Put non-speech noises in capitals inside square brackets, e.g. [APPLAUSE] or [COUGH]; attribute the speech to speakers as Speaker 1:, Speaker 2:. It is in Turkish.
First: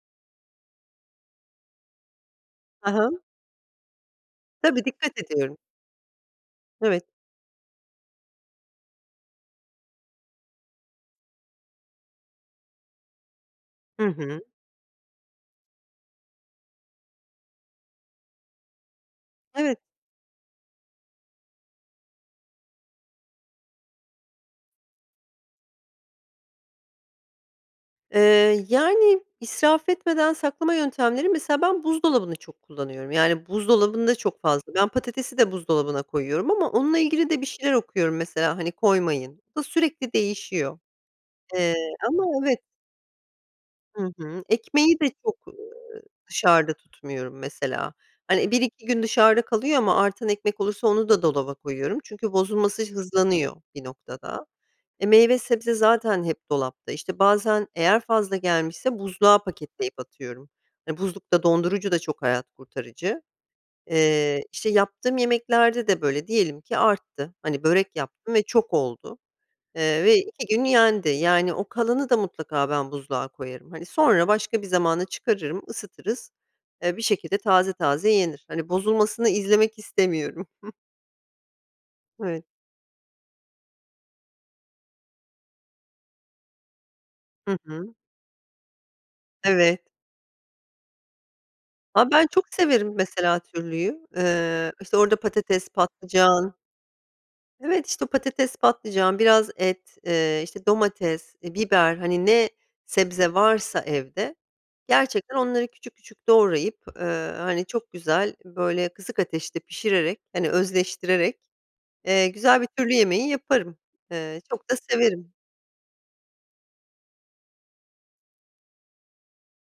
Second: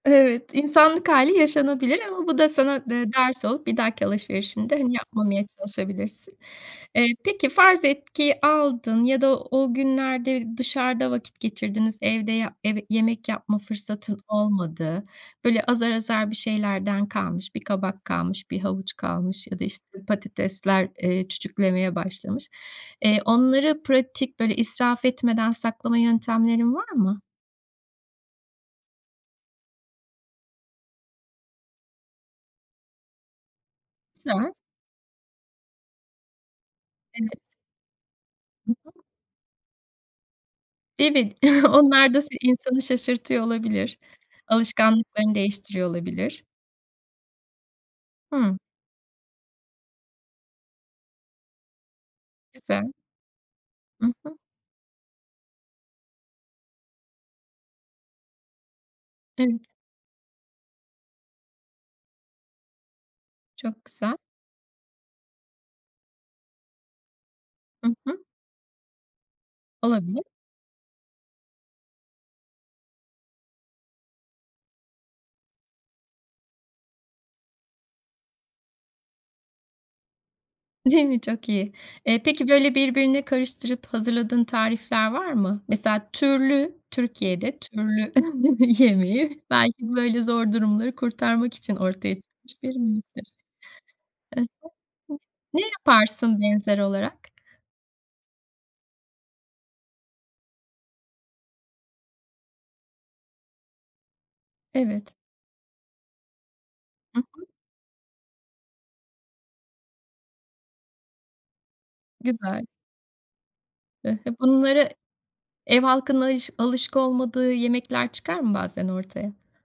Speaker 1: Evet, insanlık hâli yaşanabilir ama bu da sana
Speaker 2: Ha
Speaker 1: de
Speaker 2: ha.
Speaker 1: ders olup bir dahaki alışverişinde,
Speaker 2: Tabii,
Speaker 1: hani,
Speaker 2: dikkat
Speaker 1: yapmamaya
Speaker 2: ediyorum.
Speaker 1: çalışabilirsin.
Speaker 2: Evet.
Speaker 1: Eee, peki farz etki aldın ya da o günlerde dışarıda vakit geçirdiniz. Evde yap yemek yapma
Speaker 2: Hı
Speaker 1: fırsatın
Speaker 2: hı.
Speaker 1: olmadı. Böyle, azar azar bir şeylerden kalmış, bir kabak kalmış, bir havuç kalmış ya da,
Speaker 2: Evet.
Speaker 1: işte, patatesler, eee, çüçüklemeye başlamış. Eee, onları pratik, böyle, israf etmeden saklama yöntemlerin var mı?
Speaker 2: Eee, yani, israf etmeden saklama yöntemleri mesela ben buzdolabını çok kullanıyorum. Yani, buzdolabında çok
Speaker 1: Güzel.
Speaker 2: fazla Ben patatesi de buzdolabına koyuyorum ama onunla ilgili de bir
Speaker 1: Evet.
Speaker 2: şeyler okuyorum mesela. Hani,
Speaker 1: Hı hı.
Speaker 2: "Koymayın." Bu da sürekli değişiyor.
Speaker 1: Demin
Speaker 2: Eee
Speaker 1: [CHUCKLES] onlar da
Speaker 2: Ama,
Speaker 1: se
Speaker 2: evet.
Speaker 1: insanı şaşırtıyor olabilir.
Speaker 2: Hı hı. Ekmeği de
Speaker 1: Alışkanlıklarını
Speaker 2: çok, ııı,
Speaker 1: değiştiriyor olabilir.
Speaker 2: dışarıda tutmuyorum mesela. Hani,
Speaker 1: Hıı.
Speaker 2: 1-2 gün dışarıda kalıyor ama artan ekmek olursa onu da dolaba koyuyorum çünkü bozulması
Speaker 1: Güzel.
Speaker 2: hızlanıyor bir
Speaker 1: Hı hı.
Speaker 2: noktada. E, meyve sebze zaten hep dolapta. İşte, bazen eğer fazla gelmişse buzluğa
Speaker 1: Evet.
Speaker 2: paketleyip atıyorum. Hani, buzluk da, dondurucu da çok hayat kurtarıcı.
Speaker 1: Çok güzel.
Speaker 2: Eee, işte, yaptığım yemeklerde de böyle. Diyelim ki arttı, hani,
Speaker 1: Hı
Speaker 2: börek
Speaker 1: hı.
Speaker 2: yaptım ve çok oldu, eee, ve
Speaker 1: Olabilir.
Speaker 2: 2 gün yendi. Yani o kalanı da mutlaka ben buzluğa koyarım. Hani, sonra başka bir zamana çıkarırım ısıtırız, eee, bir şekilde taze taze yenir. Hani, bozulmasını izlemek istemiyorum. [CHUCKLES]
Speaker 1: Değil mi? Çok iyi. Eee,
Speaker 2: Evet.
Speaker 1: peki, böyle, birbirine karıştırıp hazırladığın tarifler var mı? Mesela türlü
Speaker 2: Hı
Speaker 1: Türkiye'de
Speaker 2: hı.
Speaker 1: türlü [CHUCKLES] yemeği belki
Speaker 2: Evet.
Speaker 1: böyle zor durumları kurtarmak için
Speaker 2: A,
Speaker 1: ortaya
Speaker 2: ben çok
Speaker 1: çıkmış bir
Speaker 2: severim
Speaker 1: yemektir.
Speaker 2: mesela türlüyü.
Speaker 1: I hı.
Speaker 2: Eee, işte, orada
Speaker 1: Hıı. Ne
Speaker 2: patates,
Speaker 1: yaparsın
Speaker 2: patlıcan
Speaker 1: benzer olarak?
Speaker 2: Evet, işte, patates, patlıcan, biraz et, eee, işte, domates, eee, biber, hani, ne sebze varsa evde,
Speaker 1: Evet.
Speaker 2: gerçekten onları küçük küçük doğrayıp, eee,
Speaker 1: Hı hı.
Speaker 2: hani çok güzel, böyle, kısık ateşte pişirerek, hani özleştirerek, eee, güzel
Speaker 1: Güzel.
Speaker 2: bir türlü yemeği yaparım.
Speaker 1: Eee, he,
Speaker 2: Eee, çok da
Speaker 1: bunları
Speaker 2: severim.
Speaker 1: ev halkının ayış alışık olmadığı yemekler çıkar mı bazen ortaya?